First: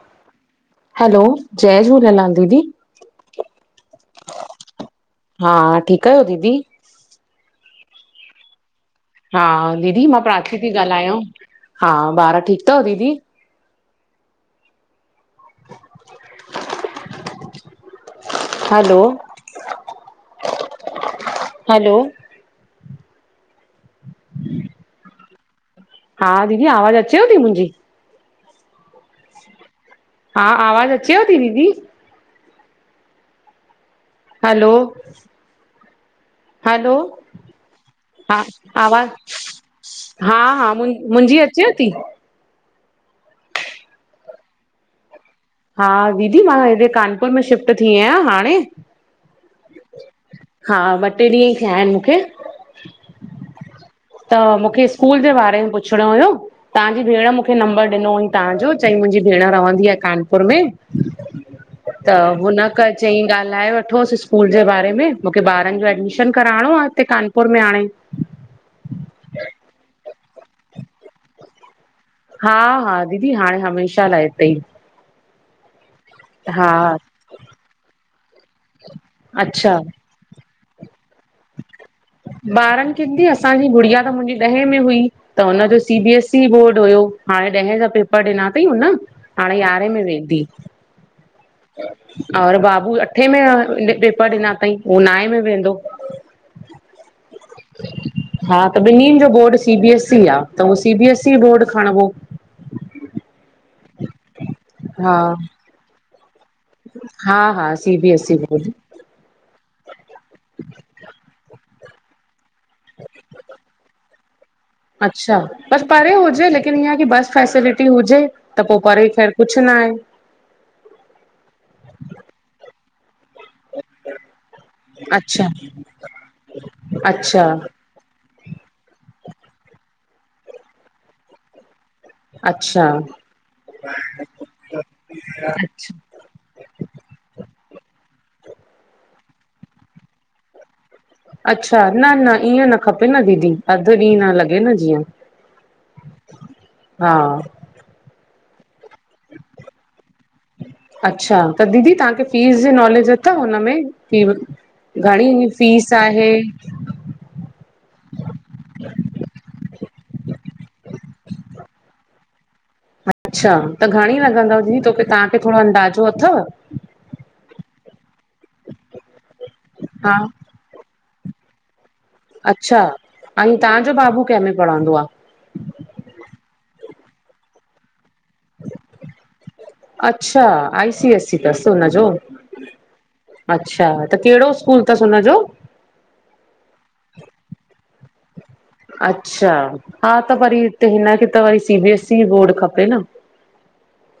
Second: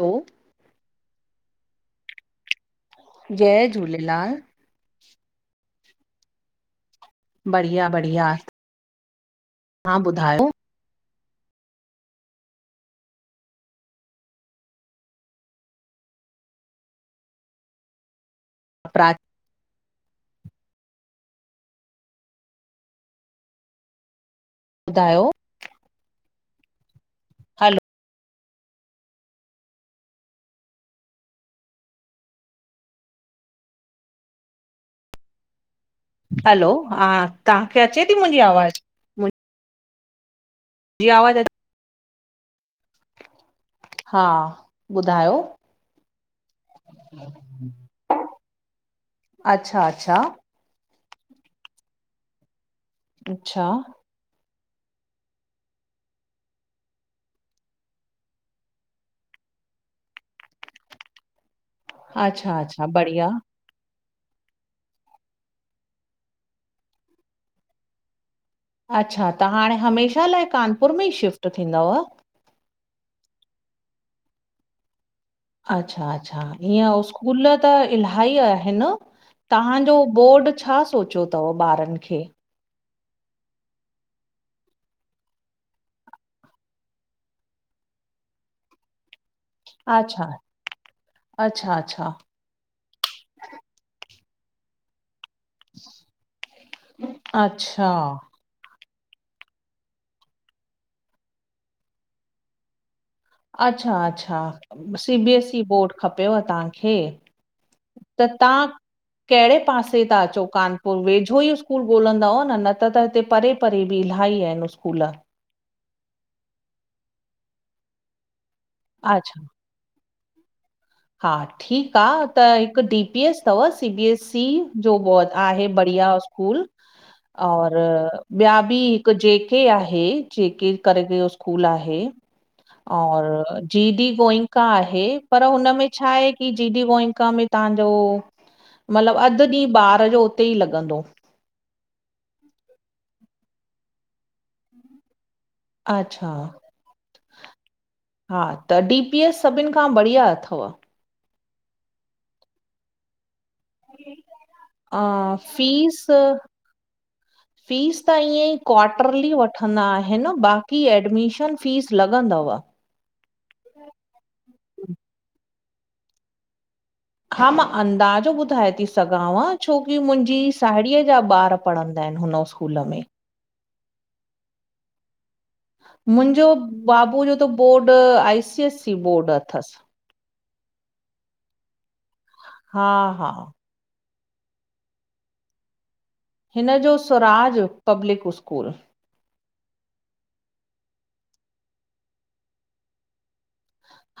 हलो - - hello, जय झूलेलाल दीदी जय झूलेलाल हा, ठीकु आहियो दीदी? बढ़िया बढ़िया हा, तव्हां दीदी मां ॿुधायो प्राची थी ॻाल्हायां हा ॿार ठीकु अथव दीदी? हलो प्राची हलो - - हम - - ॿुधायो? हा दीदी आवाज़ु अचेव ती मुंहिंजी।? हलो हा, आवाज़ अचेव थी दीदी? हलो, हलो, हा तव्हांखे अचे थी हा मुंहिंजी आवाज़ मुंहिंजी हा, मु मुंहिंजी अचे थी? हा, ॿुधायो। हा दीदी मां हेडे कानपुर में शिफ्ट थी यां हाणे अच्छा अच्छा हा ॿ टे ॾींहं ई थिया आहिन मूंखे। अच्छा। त मूंखे स्कूल जे बारे में पुछणो हुयो। ताहांजी भेण मूंखे नंबर ॾिनो हुई ताहांजो चईं मुंजी भेण रहंदी आ कान पुर में, त अच्छा अच्छा हुनखे बढ़िया चईं ॻाल्हाए वठोस स्कूल जे, बारे में मूंखे ॿारन जो एडमिशन कराणो आ हिते कानपुर में हाणे। अच्छा त हाणे हमेशा लाए कानपुर में ई शिफ्ट थींदव? हा हा दीदी हाणे हमेशा लाए हिते ई। अच्छा-अच्छा हा ईअं स्कूल त इलाही आहिन अच्छा ताहांजो बोर्ड छा सोच्यो तव ॿारन खे? ॿारन खें दीदी, असांजी गुड़िया त मुंजी ॾहें में हुई। त हुनजो C B S E board हुयो हाणे ॾहें जा पेपर ॾिना तईं हुन। हाणे यारहें में अच्छा वेंदी। अच्छा अच्छा और बाबू अठे में पेपर ॾिना तई हूह नाए में वेंदो। अच्छा। हा त ॿिन्हिन जो board C B S E आ त उहो C B S E board खणबो। अच्छा-अच्छा हा C B S E board खपेव ताहां खे, हा हा सी बी त एस ई बोर्ड तां कहिड़े पासे ता अचो कानपुर वेझो ई स्कूल ॻोल्हंदा न त त हिते परे परे बि इलाह ही इन अच्छा, बस परे हुजे लेकिन ईअं की बस फैसिलिटी हुजे। त पो परे ख़ैर अच्छा कुझ न आहे। हा ठीक आ त हिक डी पी एस तव सी बी एस ई जो बोद अच्छा आहे बढ़िया स्कूल अच्छा और ॿया बि हिक जे के आहे जे के करके स्कूल आहे। अच्छा और जी डी गोइंका आहे पर हुनमें छा आहे की जी डी गोइंका में ताहांजो मतलब अध ॾींह ॿार जो उते ई लॻंदो। अच्छा न न ईअं न खपे न दीदी अध ॾींह न लॻे न जीअं। अच्छा, हा हा त डी पी एस सभिन खां बढ़िया अथव। अच्छा, त दीदी ताहांखे फीस जे नॉलेज अथव हुन में? की अ घणी फीस आहे? फ़ीस त ईअं ई क्वाटरली वठंदा आहिन बाक़ी एडमिशन फ़ीस लॻंदव। अच्छा, त घणी लॻंदव दीदी तोखे तव्हांखे थोरो अंदाज़ो अथव। हा मां अंदाजो ॿुधाए ती सघांव छोकी हा मुंजी साहेड़ीअ जा ॿार पढ़ंदा आहिन हुन अच्छा स्कूल में। ऐं ताहांजो बाबू केमें पढ़ंदो आ? मुंजो बाबू जो त board I C S C board अथसि अच्छा, आई सी एस सी तस हुन जों। हा-हा! अच्छा, त केड़ो स्कूल तस हुन जो। हिऩ जो स्वराज़ पब्लिक स्कूल। अच्छा! हा त वरी हिते हिंन खे त वरी C B S C board खपे न।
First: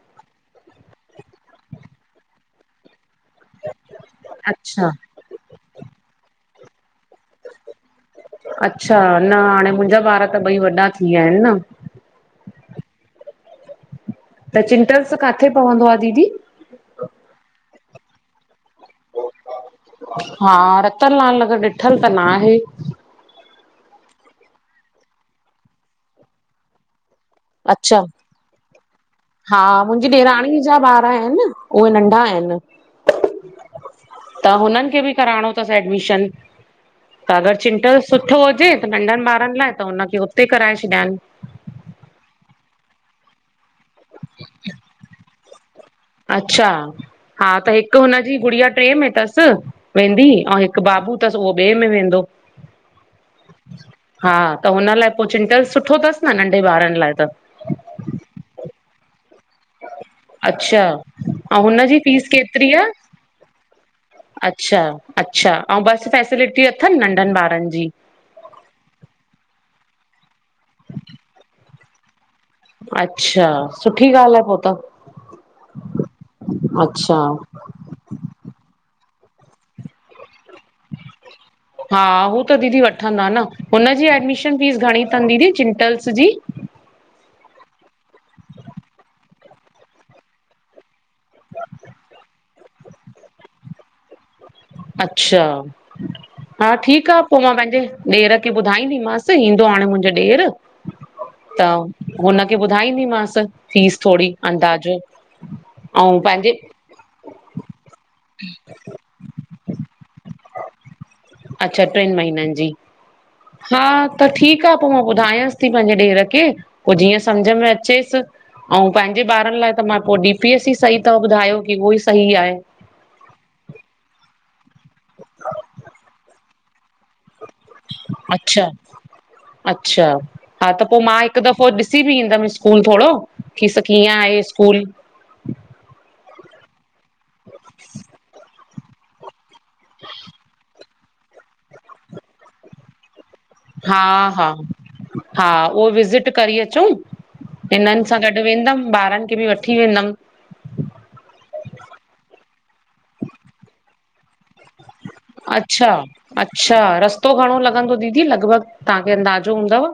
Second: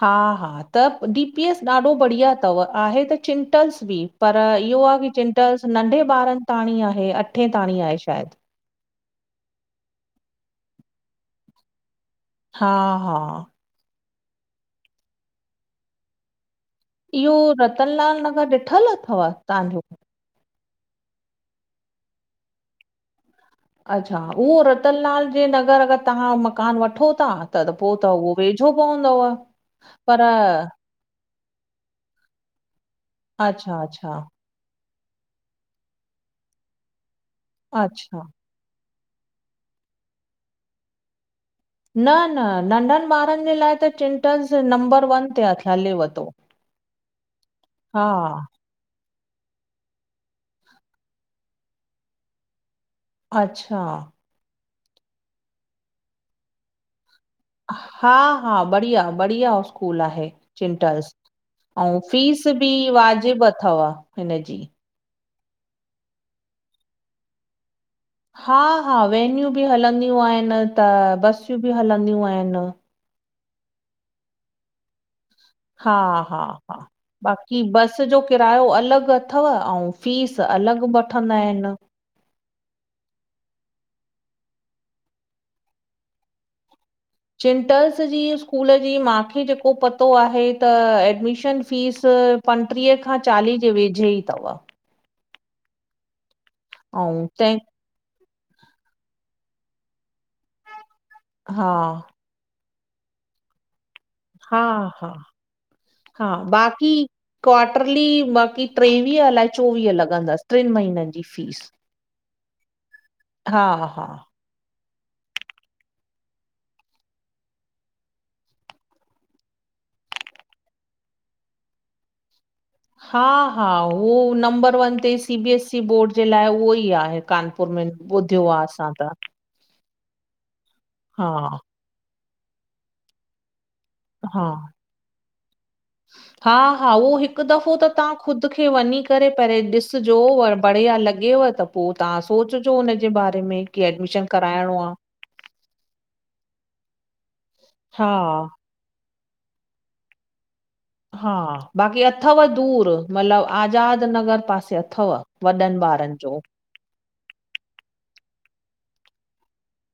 हा-हा त डी पी एस ॾाढो बढ़िया तव आहे त चिंटल्स बि! पर इहो अच्छा आ की चिंटल्स नंढे बारन ताण़ी आहे, अठे ताण़ी आहे श़ायद। अच्छा, न हाणे मुन्ज़ा ॿार त ॿई वॾा थी व्या आऐं न। हां-हां! त चिंटल्स काथ़े पवंदो आ दीदी। इओ रतनलाल नगर ॾिठल अथव ताहां जो। हा, रतनलाल नगर ॾिठल त न आहें। अच्छा, उओ रतनलाल जे नगर अगर तहां मकान वठो ता तत् पो अच्छा त उहो वेझो पवदव, हा मुंहिंजी पर ॾेराणी जा ॿार आहिनि उहे नंढा आहें न। अच्छा-अच्छा। त हुनन खे बि कराणो तस एडमिश़न, त अगर चिंटल्स अच्छा सुठो हुजे त नंढन ॿारन लाए त हुनखे हुते कराए छॾयान। न-न नंढन ॿारन जे लाए त चिंटल्स नंबर वन ते आ हलेव तो। अच्छा, हा त हिक़ हुन जी गुड़ि गुड़ीयां टे में तस वेंदी अउ हिक़ बाबू तस उओ ॿे में वेंदो। अच्छा। हा, त हुंन लाए पो चिंटल्स सुठो तस न नंढे बारन लाए त! हा-हा, बढ़िया- बढ़िया स्कूल आहे अच्छा चिंटल्स। ऐं अंउ हुनजी फीस फ़िस बि केतिरी आहे वाज़िब अथव हिन जी। अच्छा अच्छा, अंउ बस फ़ैसिलिटी अथन नंढन बारन जी! हां-हां वेनयूं बि हलंदयूं आहेंन त बस यूं बि हलंदयूं आए न। अच्छा, सुठी ॻाल आए पो त। हा-हा-हा अच्छा बाक की बस जो किरायो अलग अथव अऊ फ़ीस अलग वठंदा आऐं न। हा, हू त दीदी वठंदा न, हुन जी एडमिश़न फ़ीस घणी तन दीदी चिंटल्स जी! चिंटल्स जी स्कूल जी मांखे ज़ेको पतो आहे त एडमिश़न फ़ीस पंट्रीह खां चाली जे वेझे ई तव! अच्छा, हा ठीक आ, ऐं पो मां तंहिं पहिंजे ॾेर खे बुधाईंदी मास, ईंदो हाणे मुहिंजो ॾेर हा त हुन खे बुधाईंदी मास फ़ीस थोड़ी, हा अंदाज़ हा अंऊ पेन्ज़े क्वाट्ररली बाक़ी ट्रेवीह अलाए चोवीह लगंदस ट्रीन महीनन अच्छा, ट्रीन महीनन जी, हा त ठीक ठीक आ, पो मां बुधायांस ती पहिंजे ॾेर खे, पो जिअं सम्झ में अचेस। अउ पहिंजे ॿारन लाए त मां पो डी पी एस ई सही तव, ॿुधायो की उहो ई सही आहे। हा-हा, उओ नंबर वन ते C B S C board जे लाए उहो ई आहे। कानपुर में ॿुधियो अच्छा, आहे असां त अच्छा हा त पो मां हिक हा दफ़ो ॾिस सी बि ईंदम स्कूल थोड़ो, की स कीअं आहे स्कूल। हा-हा, उहो हिक़ दफ़ो त तहां ख़ुद खे वञीं करे पहेरे ॾिसजो, बढ़िया लॻेव त पो तहां सोच जो हुन जे बारे में की एडमिशन हा- हा, कराइणो आहे हा उहो विज़िट करे अचऊं। हिनन हा सां गॾु वेंदम, ॿारन खे बि वठी वेंदम। हा, बाक़ी अथव दूर मलब आज़ाद नगर पासे अ अच्छा- अच्छा रस्तो घणो लॻंदो दीदी लगभग तहांखे अंदाज़ो हूंदव?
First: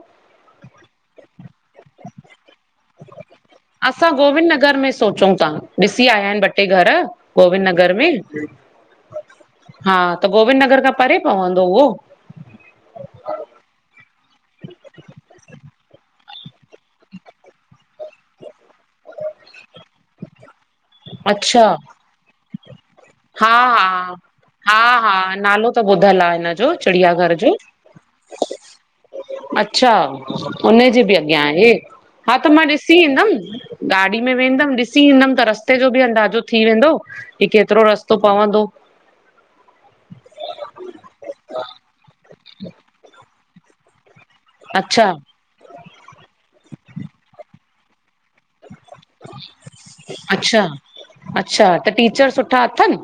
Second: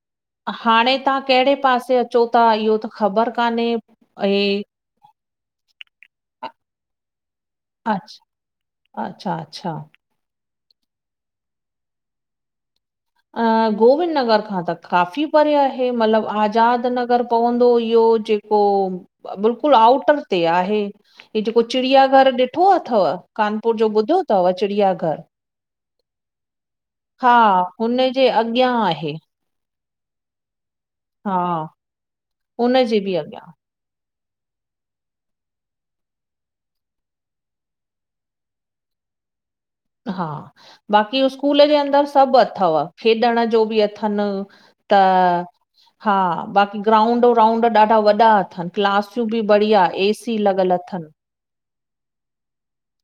हाणे तहां केड़े पासे अचो ता इहो त ख़बर काने। असां गोविंद नगर में सोचऊं ता। ॾिसी आया इनि ॿ-टे घर गोविंद नगर में, अच्छा अच्छा अच्छा हा। त गोविंद नगर खां परे पवंदो उहो। अ गोविंद नगर खां त काफ़ी परे आहे, मलब आज़ाद नगर पवंदो इहो, जे पो ब बिल्कुलु आऊटर ते आहे, हि जेको अच्छा, चिड़िया घर ॾि ठो अथव, हा कानपुर जो हा ॿुधो तव हा हा चिड़ियाघर। नालो त ॿुधल आहे हिन जो चिड़िया घर हा जो उनजे अॻियां आहे। अच्छा उनजे बि हा अॻियां आहे, हा त मां हुन ॾिसी जे बि ईंदम। अॻियां गाॾी में वेंदम ॾिसी ईंदम त रस्ते जो बि अंदाज़ो थी वेंदो कि केतिरो रस्तो तो पवंदो। हा बाक़ी स्कूल जे अंदर सबु अथव, खेॾण जो बि अथन। त अच्छा हा बाकी ग्राउंड-व्राउंड ॾाढा वॾा अथन क्लासूं बि बढ़िया ए-सी अच्छा लॻल थन। अच्छा। त टीचर सुठा अथन?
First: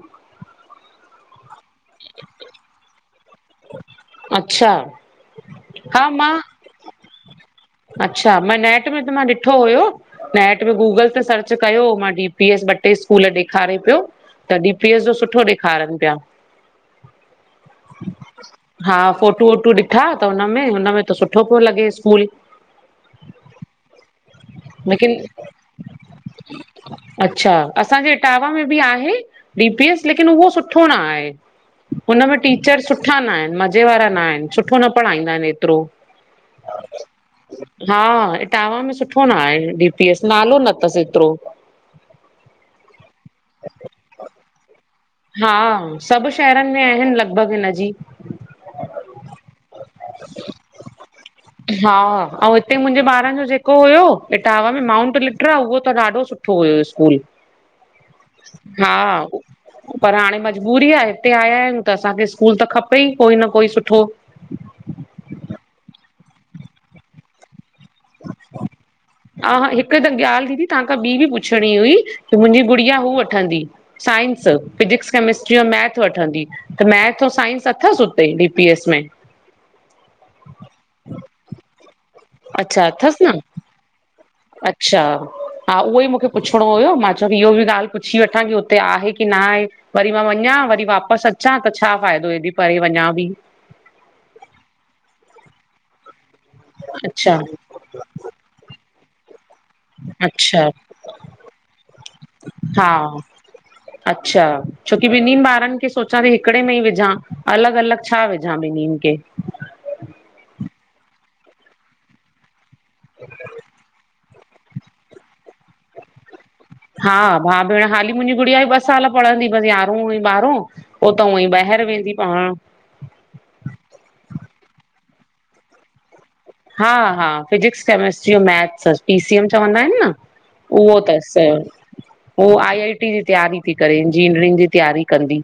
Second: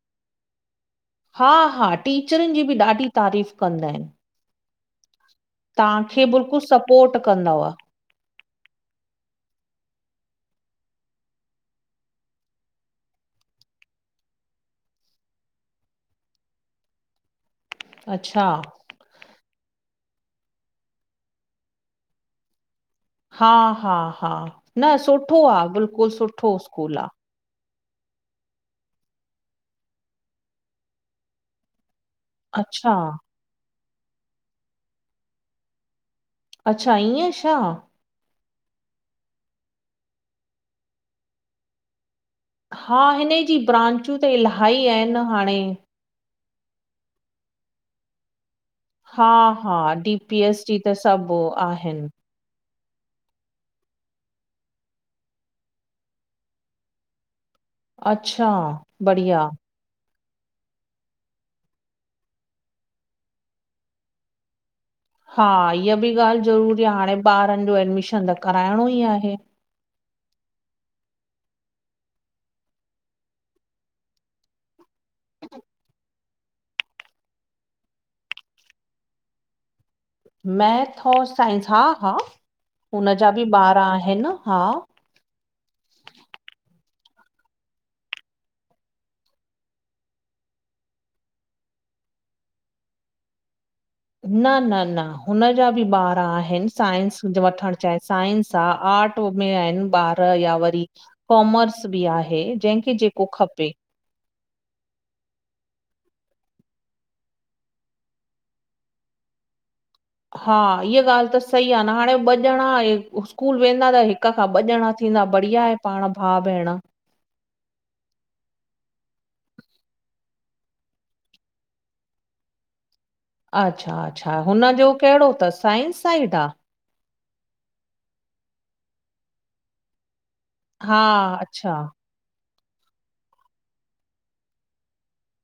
हा- हा टीचरिनि जी बि ॾाढी तारीफ़ कंदा इनि। अच्छा। हा तहांखे मां बिल्कुलु सपोर्ट कंदव। अच्छा, मां नेट में त मां ॾिठो हुयो। नेट में गूगल ते सर्च कयो मां डी- पी-एस, ॿ-टे स्कूल ॾेखारे पियो। त डी -पी- एस जो सुठो ॾेखारनि प्या। अच्छा। हा फोटू -वोटू ॾिठा त हुनमें, हुनमें त सुठो पो लॻे स्कूल। हा-हा, हा न लेकिन सुठो आ, बिल्कुलु सुठो स्कूल आ। अच्छा, असांजे इटावा में बि आहे डी -पी- एस लेकिन उहो सुठो न आहे। उन मे टीचर अच्छा सुठा नाइनि, मज़े वारा नाइनि, सुठो न पढ़ाईंदा इनि एतिरो। अच्छा! ईअं छा? हा, इटवा में सुठो न आहे डी -पी- एस नालो न तसि एतिरो। हा, हिन जी ब्रांचू त इलाही आहिनि न। हा, सबु शहरन में आहिनि लॻभॻ हिनजी। हा- हा, डी-पी- एस जी त सबु आहिनि। ते मुंजे ॿारनि जो जेको हुयो इटावा में माउंट लिट्रा उहो त ॾाढो सुठो हुयो स्कूल। अच्छा हा। बढ़िया पर हाणे मजबूरी आ, हिते आया आयूं त असांखे स्कूल त खपे ई कोई न कोई सुठो। हा। इह बि ॻाल ज़रूरी आ, हाणे ॿारनि जो एडमिशन त कराइणो ई आहे। मुखे त ॻाल दीदी तहांखां ॿी बि पुछिणी हुई? की मुंजी गुड़िया हू वठंदी साइंस। फिजिक्स कैमिस्ट्री अ मैथ वठंदी त मैथ- साइंस अथसि हुते डीपीएस में? मैथ और साइंस हा-हा, अच्छा हुनजा बि ॿार आहिनि हा। चार। हा उहो ई मुखे पुछिणो हुयो, मां चयो की इहो बि ॻाल पुछी वठां की हुते आहे की न आहे? वरी मां वञा, वरी वापसि अचा, त छा फ़ाइदो हेॾी परे वञा बि। न, न, न हुन जा बि ॿार आहिनि साइंस अच्छा वठण। चाहे साइंस आहे, आर्ट ॿ या अच्छा वरी कॉमर्स, बि आहे हा जंहिंखे जेको खपे। अच्छा। छोकी ॿिन्हिनि ॿारनि खे सोचां थी, हिकिड़े में ई विझां अलॻि, अलॻि छा विझां ॿिन्हिनि खे। हा। इहा ॻाल्हि त सही आहे, न हाणे ॿ ॼणा स्कूल वेंदा त हिक खां ॿ ॼणा थींदा बढ़िया आहे। पाण भाउ भेण। हा। भाउ भेण हाली, मुंहिंजी गुड़िया बि, ॿ साल पढ़ंदी बसि यारहों ऐं ॿारहों। उह तऊ ई, बाहर वेंदी पवां अच्छा, अच्छा हुनजो कहिड़ो अथस साइंस साइड आहे। हा। हा, physics chemistry maths, P, C, M चवंदा आहिनि न। उहो हा अथसि, अच्छा उहो आई, आई, टी जी तैयारी थी करे, इंजीनियरिंग जी तयारी कंदी।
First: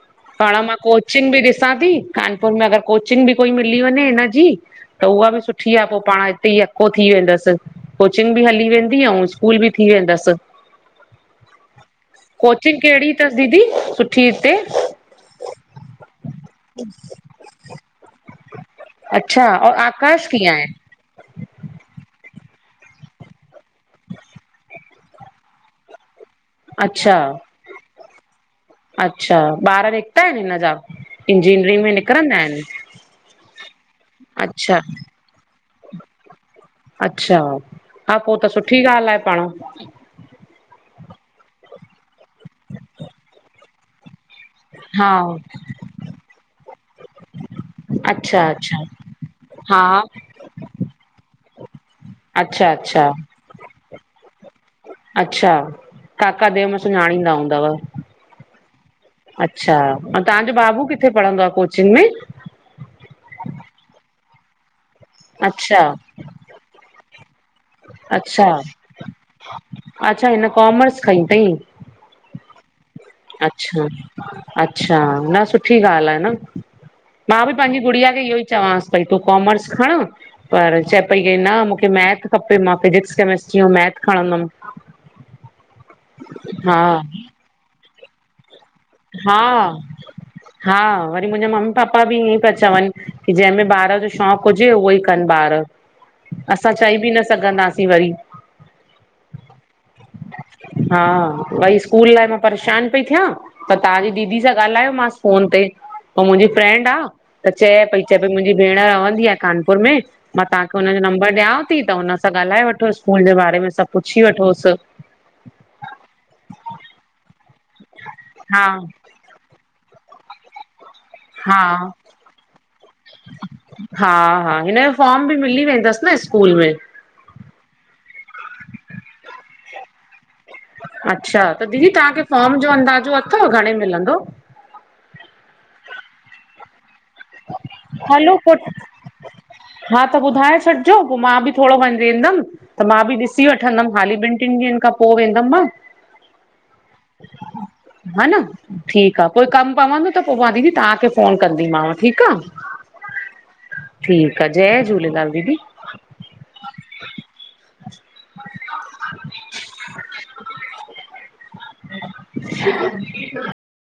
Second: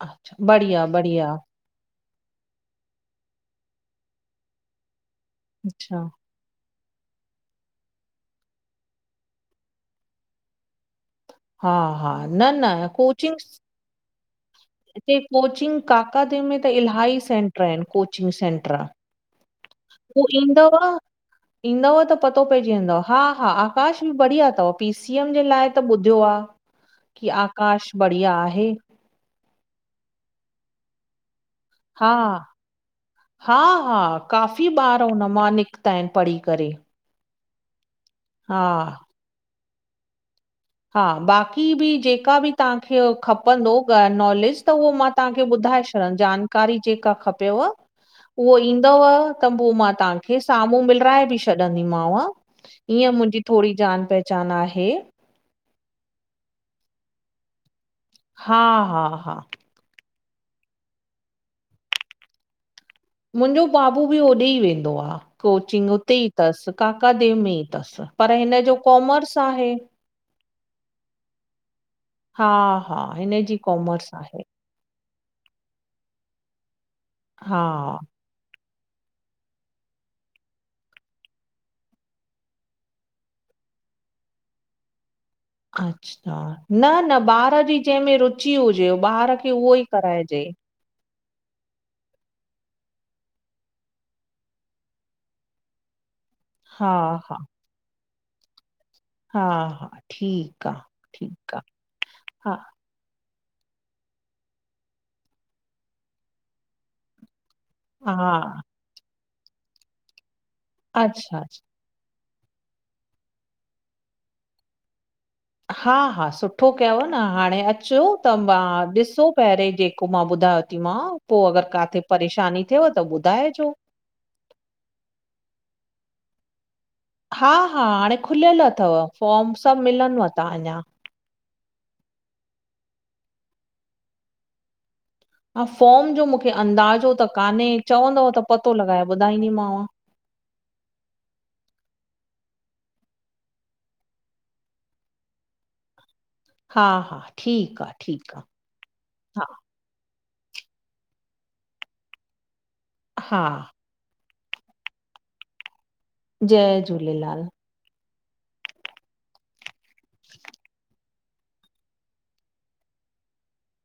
अच्छा, पाण मां, बढ़िया, कोचिंग बढ़िया, बि ॾिस ॾिसां थी, कानपुर में अगरि कोचिंग बि कोई मिली वञे, हिनजी त उहा बि सुठी आहे अच्छा, पोइ पाण। त ई अको थी, वेंदसि कोचिंग बि हली वेंदी, ऐं स्कूल बि थी वेंदसि। हा, हा, न, कोचिंग न, कहिड़ी अथसि कोचिंग्स दीदी सुठी हिते? हिते कोचिंग काका देव, में त इलाही सेंटर आहिनि। Coaching centre. अच्छा। और हू आकाश कीअं आहे? ईंदव। ईंदव त पतो पइजी वेंद, हा, हा आकाश बि बढ़िया अथव, पी, सी, एम जे लाइ त बुध ॿ अच्छा की आकाश बढ़िया आहे। अच्छा ॿार निकिता आहिन हिन जा। इंजीनियरिंग में हा, निकरंदा आहिन हा, हा, काफ़ी अच्छा। ॿार हुन मां निकिता आहिन पढ़ी करे - अच्छा हा पोइ त सुठी ॻाल्ह आहे पाण। हा बाक़ी बि जेका बि तव्हांखे खपंदो नॉलेिस्ट त उहो मां हा तव्हांखे ॿुधाए छॾां जानकारी जेका खपे। व अच्छा उहो अच्छा ईंदव त पोइ मां हा तव्हांखे साम्हूं मिलाए बि छॾंदीमांव। अच्छा अच्छा ईअं मुंहिंजी थोरी जान पहचान आहे। अच्छा काका देव में सुञाणींदा हूंदव। हा हा हा - - अच्छा ऐं तव्हांजो बाबू किथे पढ़ंदो आहे कोचिंग में मुंहिंजो बाबू बि ओॾे ई वेंदो आहे अच्छा कोचिंग उते ई अथसि काका देव में। तस पर अच्छा हिन जो कॉमर्स आहे। अच्छा हिन कॉमर्स खईं अथई हा-हा हिनजी अच्छा कॉमर्स आहे। अच्छा न सुठी ॻाल्हि आहे न मां बि पंहिंजी हा। गुड़िया खे इहो ई चवांस। भई तूं काॅमर्स खण। पर चए पई के न मूंखे मैथ खपे मां फिजिक्स कैमिस्ट्री ऐं मैथ खणंदम। अच्छा - - अच्छा न- न ॿार जी जंहिंमें रुची हुजे ॿार हा खे उहो ई कराइजे। हा वरी मुंहिंजा मम्मी पापा बि ईअं ई पिया चवनि की जंहिंमें ॿार जो शौक़ हुजे उहो ई। कनि ॿार असां हा चई बि न हा सघंदासीं वरी। हा हा ठीक - - हा भई स्कूल लाइ मां परेशान। पई थियां पर तव्हांजी दीदी सां ॻाल्हायो मांस फोन ते पो मुंहिंजी फ्रेंंड आ। त चए पई हा चए पई हा मुंहिंजी भेण रहंदी आहे कानपुर में मां तव्हांखे हुनजो नंबर अच्छा अच्छा ॾियांव थी। त हुन सां ॻाल्हाए वठोसि स्कूल जे बारे में सभु पुछी वठोस हा हा सुठो कयव न हाणे अचो त मां हा ॾिसो पहिरियों जेको मां ॿुधायो। टीमा पोइ हा अगर काथे परेशानी थियएव त ॿुधाइजो हा हा हिनजो फॉर्म बि मिली वेंदस न स्कूल में। हा हा हाणे खुलियल थव फॉर्म सब मिलनिव त अञा। अच्छा त दीदी तव्हांखे फॉम जो अंदाज़ो थव घणे मिलंदो? हा फॉम जो मूंखे अंदाज़ो त कान्हे चवंदव हलो त पोइ पतो लॻाए ॿुधाईंदीमांव? हा त ॿुधाए छॾिजो पोइ मां बि थोरो वञी ईंदम त मां बि ॾिसी वठंदमि हाली ॿिनि टिनि ॾींहंनि खां पोइ वेंदमि मां हा हा ठीकु आहे ह न ठीकु आहे ठीक आ हा कोई कम पवंदो त पोइ मां दीदी तव्हांखे ोन कंदीमांाव ठीक आ। हा - - ठीक आहे जय झूलेलाल दीदी। जय झूलेलाल। ह - -